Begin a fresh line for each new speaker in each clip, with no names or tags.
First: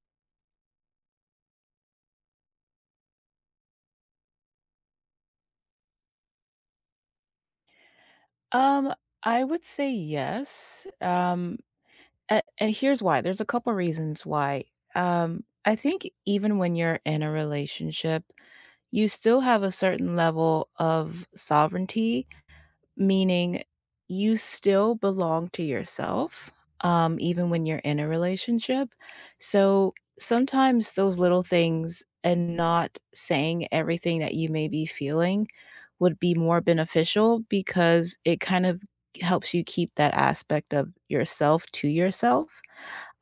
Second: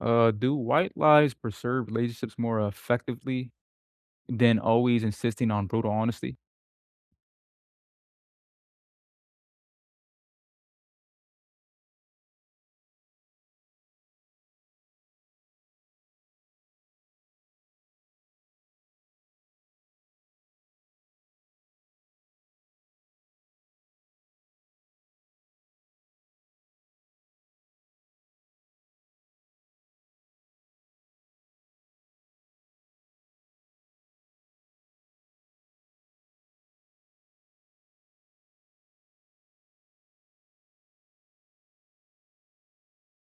Do white lies preserve relationships more effectively than always insisting on brutal honesty?
Um, I would say yes. And here's why. There's a couple reasons why. I think even when you're in a relationship, you still have a certain level of sovereignty meaning you still belong to yourself, even when you're in a relationship. So sometimes those little things and not saying everything that you may be feeling would be more beneficial because it kind of helps you keep that aspect of yourself to yourself.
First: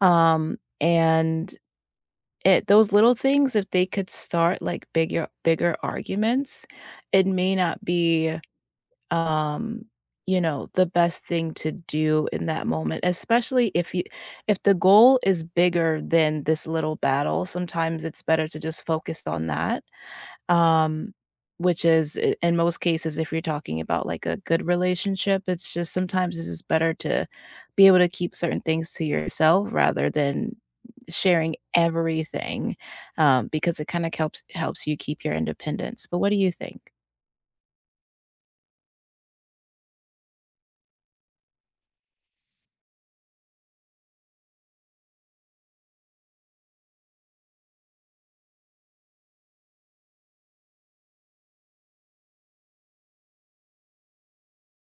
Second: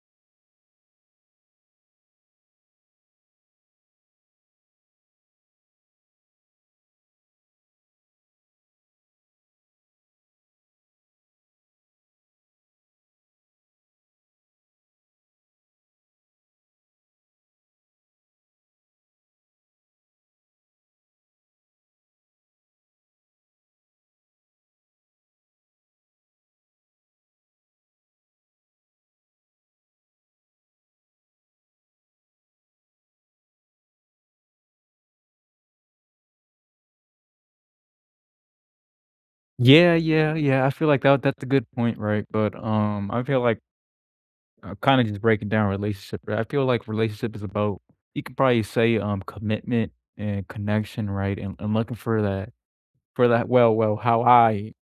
Um, and those little things, if they could start like bigger arguments, it may not be um, the best thing to do in that moment, especially if the goal is bigger than this little battle, sometimes it's better to just focus on that. Um, in most cases, if you're talking about like a good relationship, it's just sometimes it's just better to be able to keep certain things to yourself rather than sharing everything because it kind of helps you keep your independence. But what do you think?
Yeah, yeah, yeah. I feel like that's a good point, right? But I feel like kind of just breaking down relationship, right? I feel like relationship is about you could probably say commitment and connection, right? And looking for that for that. Well, how I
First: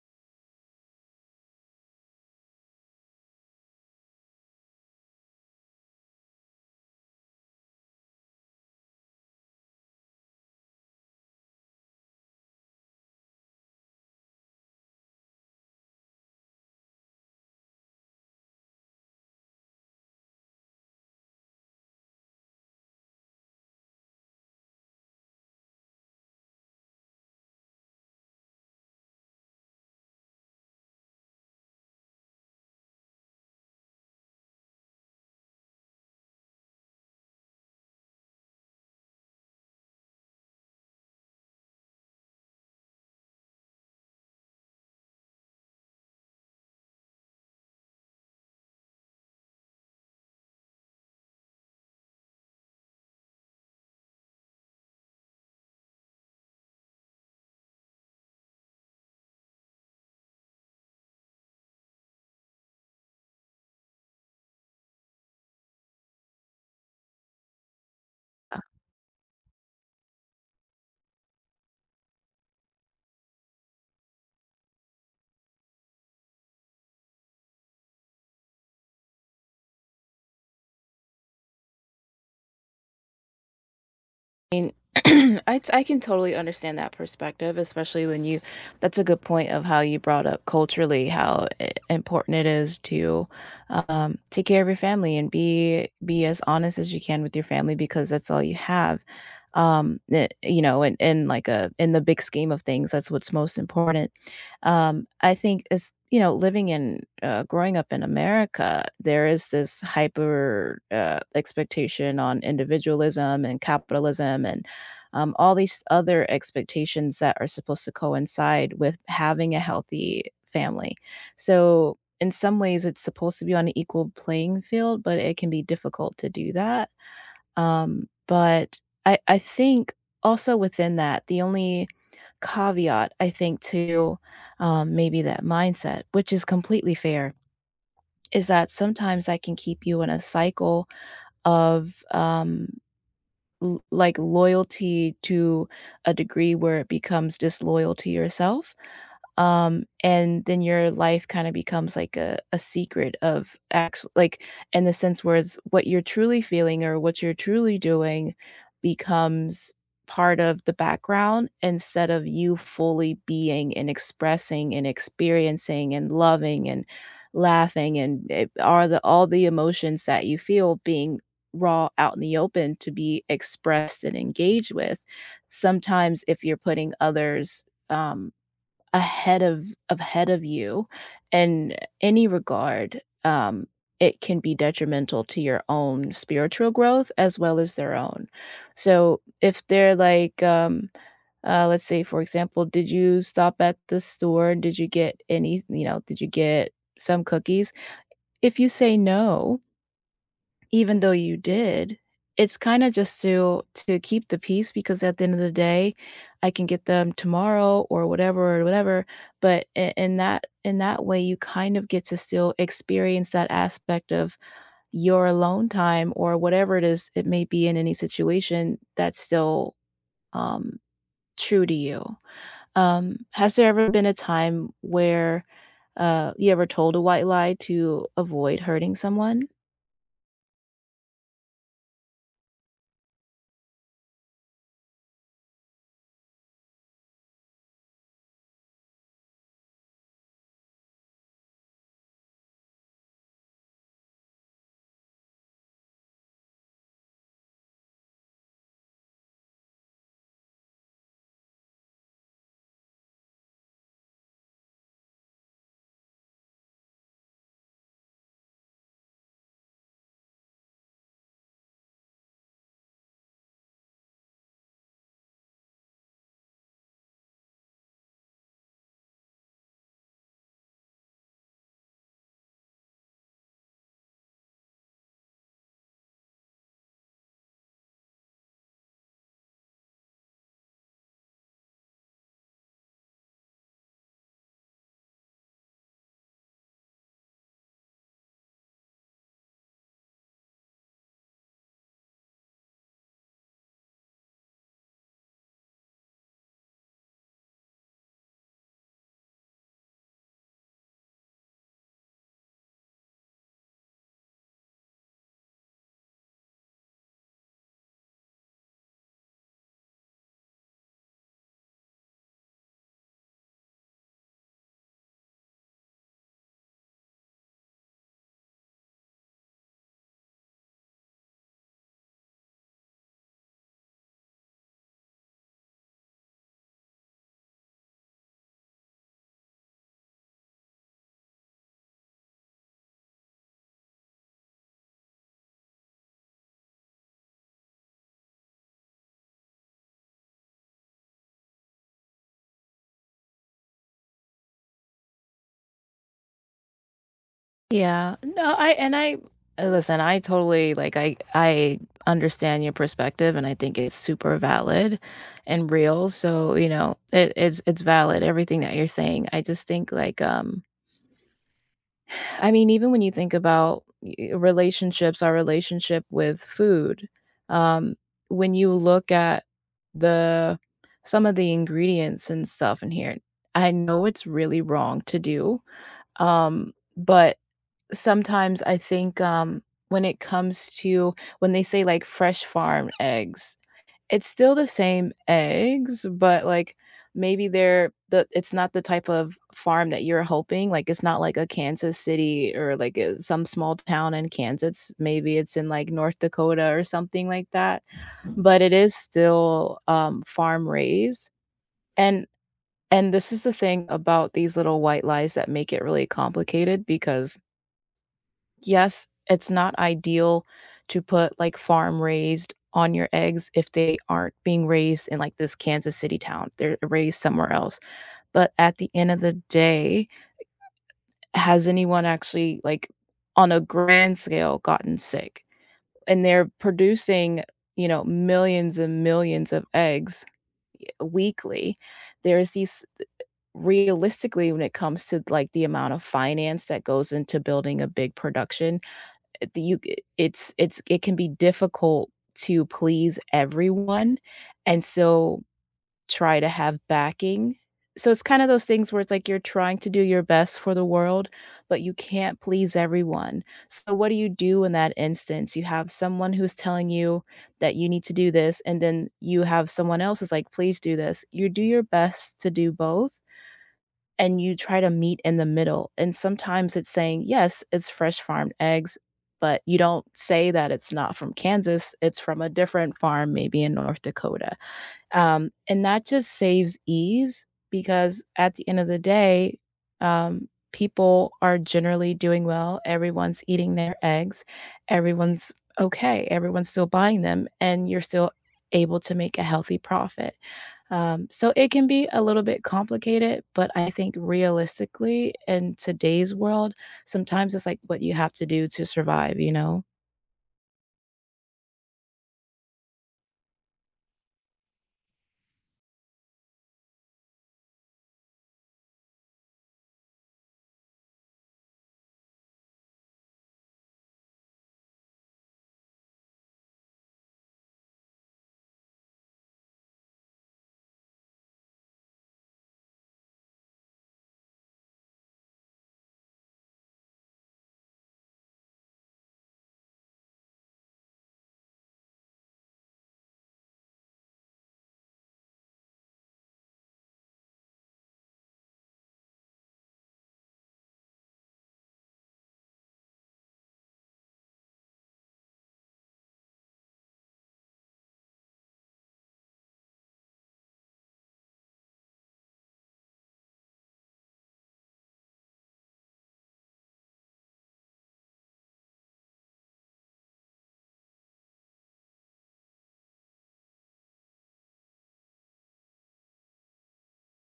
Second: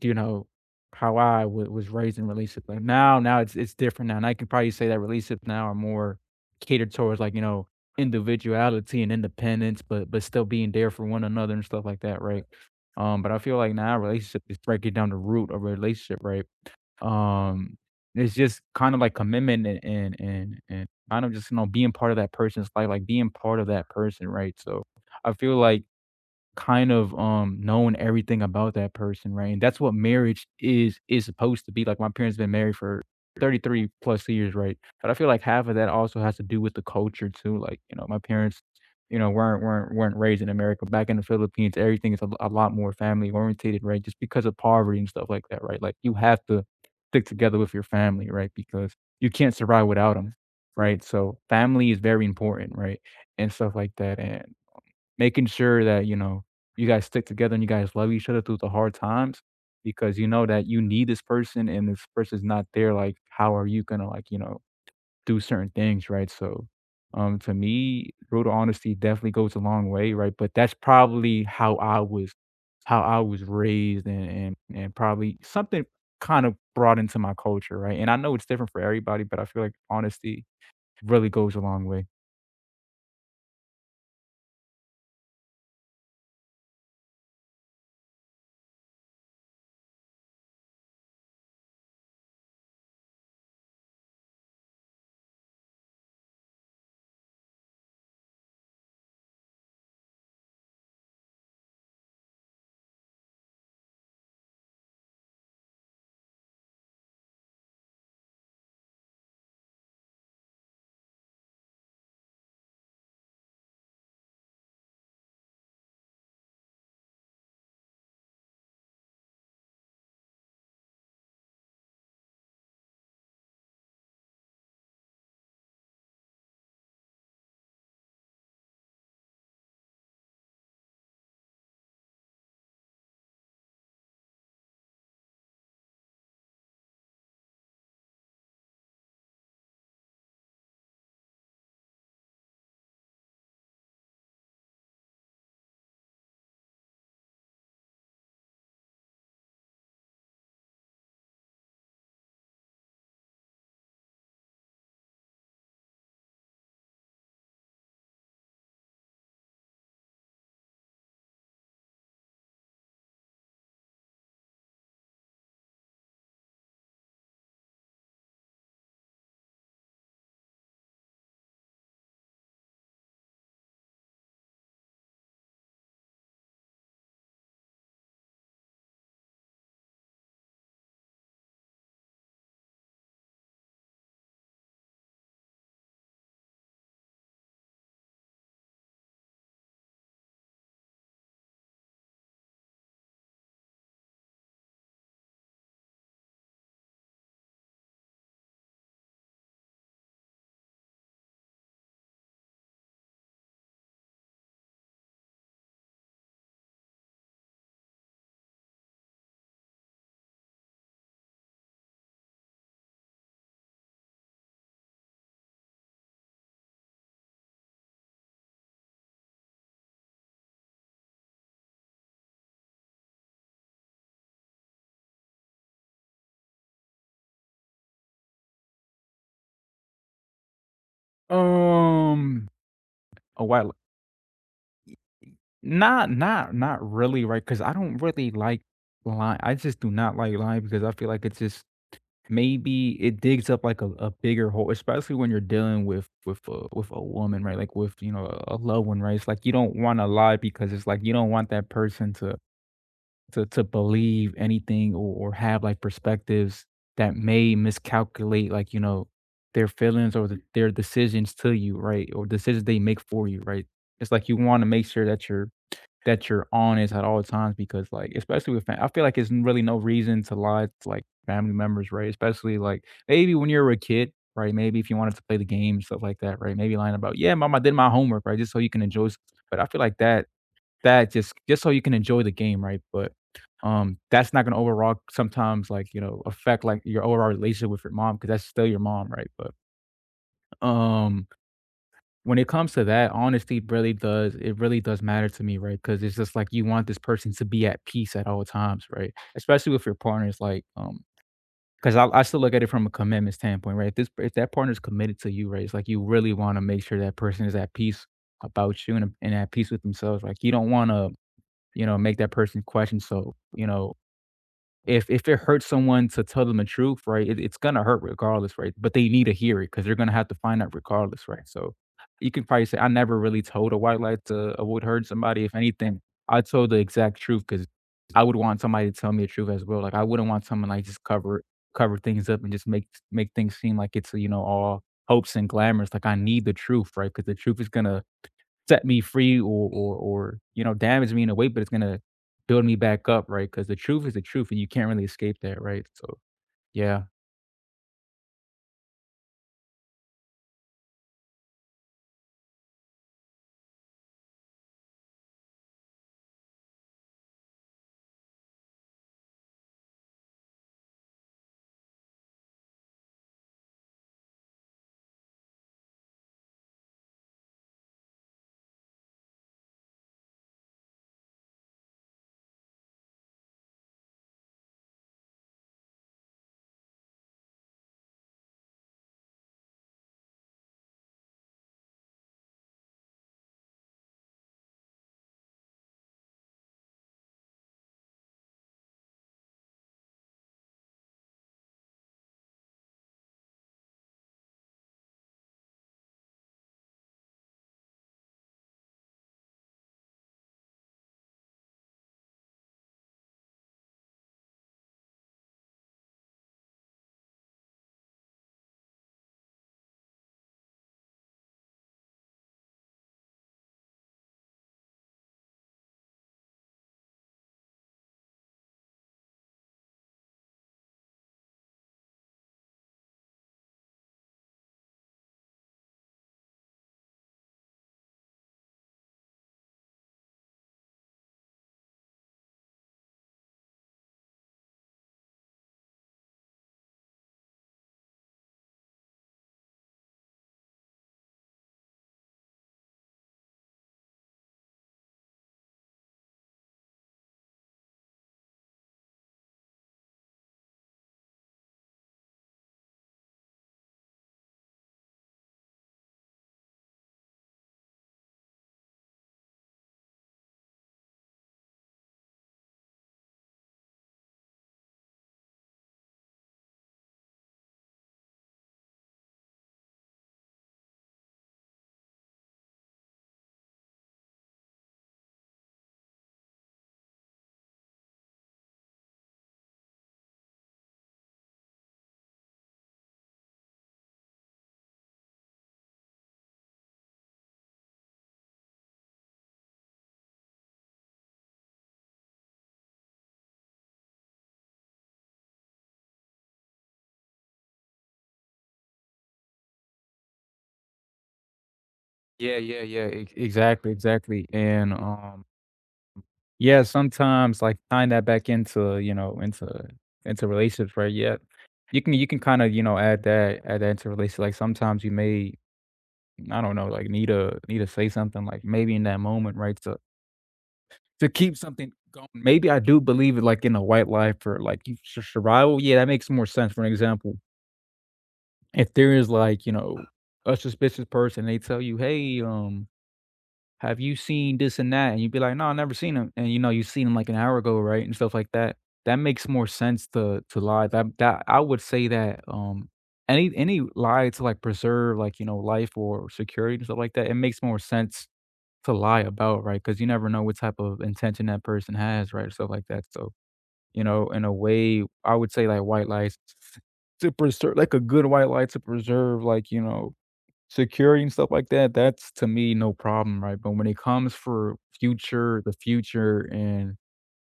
you know, how was raised in relationships, like, now it's different now, and I could probably say that relationships now are more catered towards, like, you know, individuality and independence, but still being there for one another and stuff like that, right? But I feel like now relationship is breaking down the root of a relationship, right? Um, it's just kind of like commitment and kind of just, you know, being part of that person's life, like, being part of that person, right? So, I feel like kind of, knowing everything about that person, right? And that's what marriage is supposed to be, like, my parents been married for 33 plus years, right? But I feel like half of that also has to do with the culture too, like, you know, my parents, you know, weren't raised in America. Back in the Philippines, everything is a lot more family orientated, right? Just because of poverty and stuff like that, right? Like, you have to stick together with your family, right? Because you can't survive without them, right? So, family is very important, right? And stuff like that, and making sure that, you know, you guys stick together and you guys love each other through the hard times because you know that you need this person and this person's not there, like, how are you gonna, like, you know, do certain things, right? So, to me, brutal honesty definitely goes a long way, right? But that's probably how I was raised and probably something kind of brought into my culture, right? And I know it's different for everybody, but I feel like honesty really goes a long way.
Mean, I can totally understand that perspective, especially when you that's a good point of how you brought up culturally how important it is to take care of your family and be as honest as you can with your family because that's all you have. You know, and in like a in the big scheme of things, that's what's most important. I think as you know, living in growing up in America, there is this hyper expectation on individualism and capitalism and all these other expectations that are supposed to coincide with having a healthy family. So, in some ways, it's supposed to be on an equal playing field, but it can be difficult to do that but I think also within that, the only caveat I think to, maybe that mindset, which is completely fair, is that sometimes that can keep you in a cycle of, l like, loyalty to a degree where it becomes disloyal to yourself and then your life kind of becomes like a secret of act like in the sense where it's what you're truly feeling or what you're truly doing becomes part of the background instead of you fully being and expressing and experiencing and loving and laughing and it, are the all the emotions that you feel being raw out in the open to be expressed and engaged with sometimes if you're putting others um ahead of you in any regard, it can be detrimental to your own spiritual growth as well as their own. So if they're like, let's say, for example, did you stop at the store and did you get any, you know, did you get some cookies? If you say no, even though you did, it's kind of just to keep the peace because at the end of the day, I can get them tomorrow or whatever or whatever. But in that way, you kind of get to still experience that aspect of your alone time or whatever it is it may be in any situation that's still um, true to you. Has there ever been a time where you ever told a white lie to avoid hurting someone?
Um, a white not really, right? Because I don't really like lying. I just do not like lying because I feel like it's just maybe it digs up like a bigger hole, especially when you're dealing with with a woman, right? Like with you know a loved one, right? It's like you don't want to lie because it's like you don't want that person to to believe anything or have like perspectives that may miscalculate like you know their feelings their decisions to you, right? Or decisions they make for you, right? It's like you want to make sure that you're honest at all times because, like, especially with fa I feel like it's really no reason to lie to, like, family members, right? Especially, like, maybe when you were a kid, right? Maybe if you wanted to play the game, stuff like that, right? Maybe lying about, "Yeah, mom, I did my homework," right? Just so you can enjoy s but I feel like that that just so you can enjoy the game, right? But, that's not gonna overall sometimes, like, you know, affect, like, your overall relationship with your mom because that's still your mom, right? But, um when it comes to that, honesty really does it really does matter to me, right? Because it's just like you want this person to be at peace at all times, right? Especially with your partners, like, 'cause I still look at it from a commitment standpoint, right? If This if that partner's committed to you, right, it's like you really wanna make sure that person is at peace about you and at peace with themselves. Like, you don't wanna, you know, make that person question so, you know if it hurts someone to tell them the truth, right, it's gonna hurt regardless, right? But they need to hear it because they 'cause they're gonna have to find out regardless, right? So, you can probably say, "I never really told a white lie to avoid hurting somebody." If anything, I told the exact truth because I would want somebody to tell me the truth as well. Like, I wouldn't want someone, like, just cover things up and just make things seem like it's, you know, all hopes and glamours. Like, I need the truth, right? Because the truth is gonna set me free or you know, damage me in a way, but it's gonna build me back up, right? Because the truth is the truth, and you can't really escape that, right? So, yeah.
Yeah. No, I and I Listen, I totally like I understand your perspective and I think it's super valid and real. So, you know, it's valid everything that you're saying. I just think like I mean, even when you think about relationships, our relationship with food, um when you look at the some of the ingredients and stuff in here, I know it's really wrong to do. But sometimes I think, when it comes to when they say, like, fresh farm eggs, it's still the same eggs, but, like, maybe they're the it's not the type of farm that you're hoping, like, it's not like a Kansas City or, like, some small town in Kansas, maybe it's in, like, North Dakota or something like that, but it is still, farm raised, and and this is the thing about these little white lies that make it really complicated because yes, it's not ideal to put, like, farm raised on your eggs if they aren't being raised in, like, this Kansas City town, they're raised somewhere else, but at the end of the day, has anyone actually, like, on a grand scale gotten sick? And they're producing, you know, millions and millions of eggs weekly. There's these Realistically, when it comes to, like, the amount of finance that goes into building a big production the you it's it can be difficult to please everyone and still try to have backing. So it's kind of those things where it's like you're trying to do your best for the world, but you can't please everyone. So what do you do in that instance? You have someone who's telling you that you need to do this, and then you have someone else is like, "Please do this." You do your best to do both, and you try to meet in the middle. And sometimes it's saying, yes, it's fresh farmed eggs, but you don't say that it's not from Kansas. It's from a different farm, maybe in North Dakota. And that just saves ease because at the end of the day, people are generally doing well. Everyone's eating their eggs. Everyone's okay. Everyone's still buying them, and you're still able to make a healthy profit. So it can be a little bit complicated, but I think realistically in today's world, sometimes it's like what you have to do to survive, you know?
Yeah, yeah, yeah, ex exactly, exactly, and, yeah, sometimes, like, tying that back into, you know, into relationships, right? Yeah. You can kinda, you know, add that into relationships, like, sometimes you may, I don't know, like, need to say something, like, maybe in that moment, right, to keep something going. Maybe I do believe it, like, in a white life or, like, you sur survival, yeah, that makes more sense. For an example, if there is, like, you know, a suspicious person, they tell you, "Hey, have you seen this and that?" And you'd be like, "No, I never seen him." And, you know, you seen him, like, an hour ago, right, and stuff like that. That makes more sense to lie. That I would say that, any lie to, like, preserve, like, you know, life or security and stuff like that, it makes more sense to lie about, right? Because you never know what type of intention that person has, right? Stuff like that. So, you know, in a way, I would say like white lies to preserve, like a good white lie to preserve, like, you know, security and stuff like that. That's to me no problem, right? But when it comes for future, the future and,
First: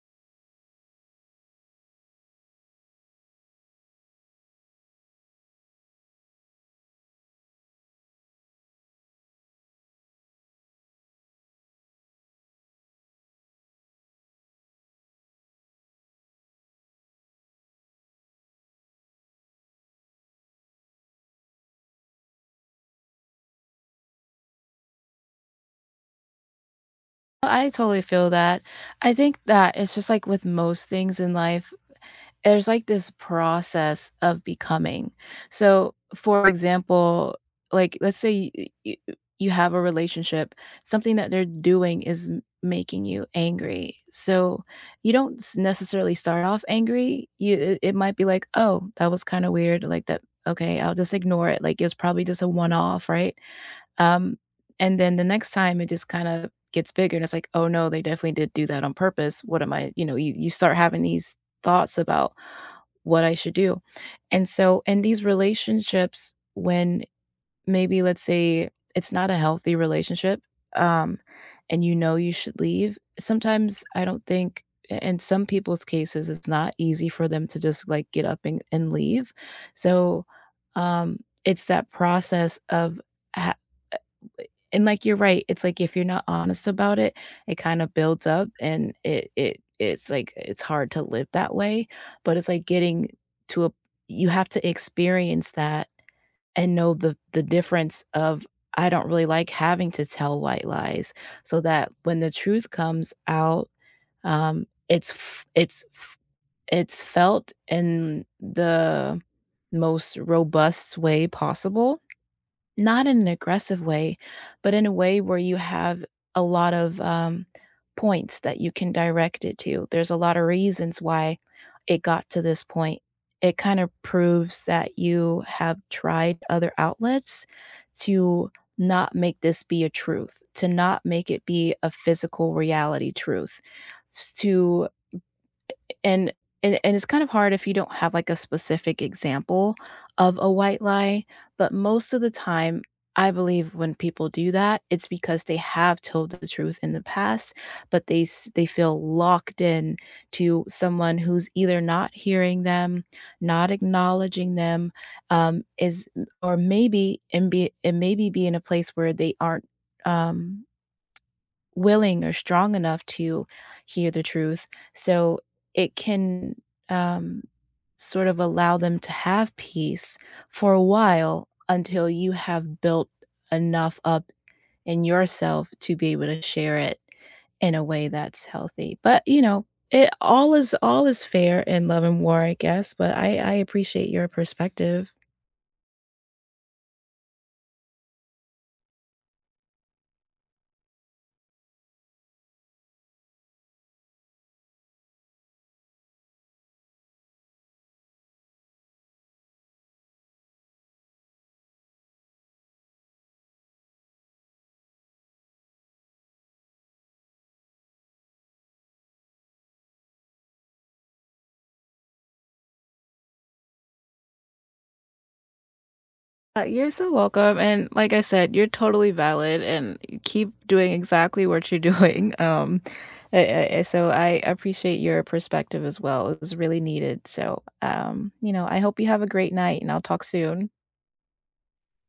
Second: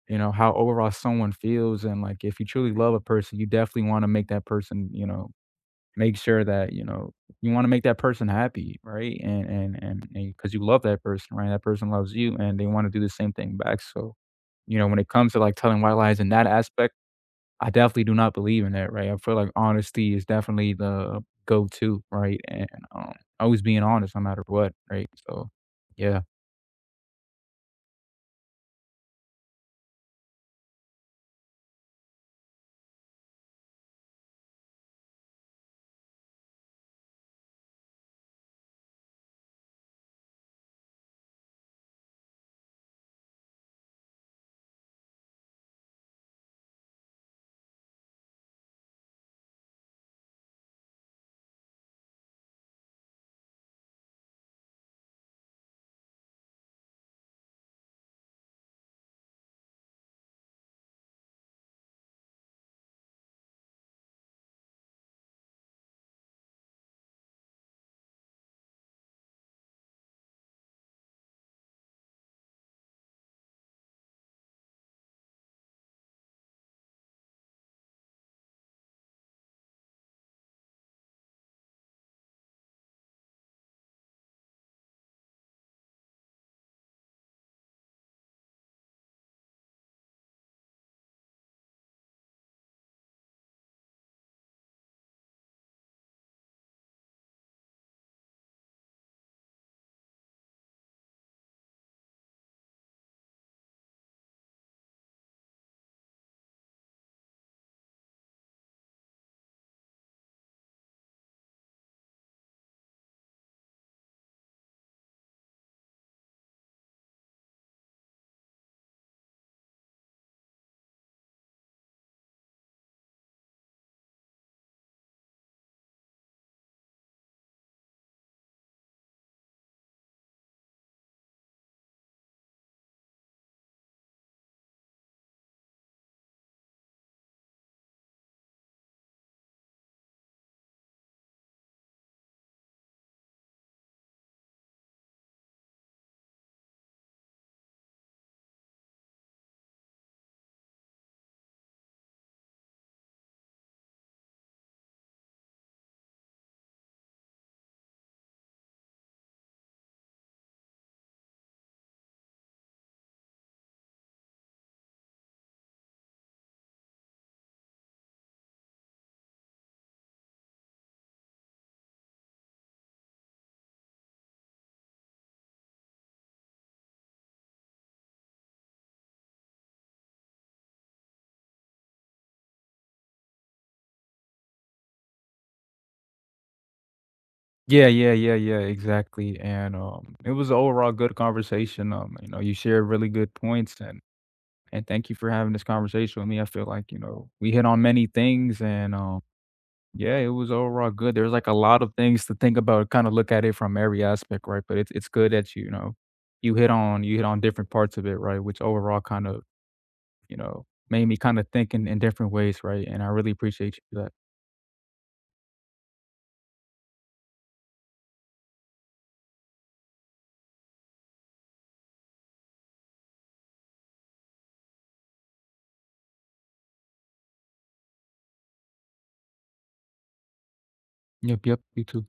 you know, how overall someone feels and like if you truly love a person, you definitely want to make that person, you know, make sure that, you know, you wanna make that person happy, right? And because you love that person, right? That person loves you, and they wanna do the same thing back, so, you know, when it comes to, like, telling white lies in that aspect, I definitely do not believe in that, right? I feel like honesty is definitely the go-to, right? And, um, always being honest no matter what, right? So, yeah.
I totally feel that. I think that it's just like with most things in life, there's like this process of becoming. So, for example, like let's say y- you have a relationship, something that they're doing is making you angry. So, you don't necessarily start off angry. It might be like, "Oh, that was kind of weird." Like that, okay, I'll just ignore it. Like it was probably just a one-off, right? Um and then the next time it just kind of gets bigger and it's like, "Oh no, they definitely did do that on purpose. What am I, you know, you start having these thoughts about what I should do. And so in these relationships, when maybe let's say it's not a healthy relationship, um, and you know you should leave, sometimes I don't think in some people's cases it's not easy for them to just like get up and leave. So um it's that process of ha- and, like, you're right, it's like if you're not honest about it, it kinda builds up and it's like it's hard to live that way, but it's like getting to a you have to experience that and know the difference of, "I don't really like having to tell white lies," so that when the truth comes out, it's f it's felt in the most robust way possible, not in an aggressive way, but in a way where you have a lot of, points that you can direct it to. There's a lot of reasons why it got to this point. It kind of proves that you have tried other outlets to not make this be a truth, to not make it be a physical reality truth, to and and it's kind of hard if you don't have like a specific example of a white lie, but most of the time I believe when people do that, it's because they have told the truth in the past, but they they feel locked in to someone who's either not hearing them, not acknowledging them, is or maybe and be and maybe be in a place where they aren't um willing or strong enough to hear the truth. So it can um, sort of allow them to have peace for a while until you have built enough up in yourself to be able to share it in a way that's healthy. But you know, it all is fair in love and war, I guess. But I appreciate your perspective.
Yeah, yeah, yeah, yeah, exactly, and, it was a overall good conversation, you know, you shared really good points and thank you for having this conversation with me. I feel like, you know, we hit on many things and yeah, it was overall good. There's like a lot of things to think about, kind of look at it from every aspect, right? But it's good that you know, you hit on different parts of it, right? Which overall kind of, you know, made me kind of think in different ways, right? And I really appreciate you for that.
You're so welcome. And like I said, you're totally valid and keep doing exactly what you're doing. I appreciate your perspective as well. It was really needed. So, you know, I hope you have a great night and I'll talk soon.
Yep, yep, you too.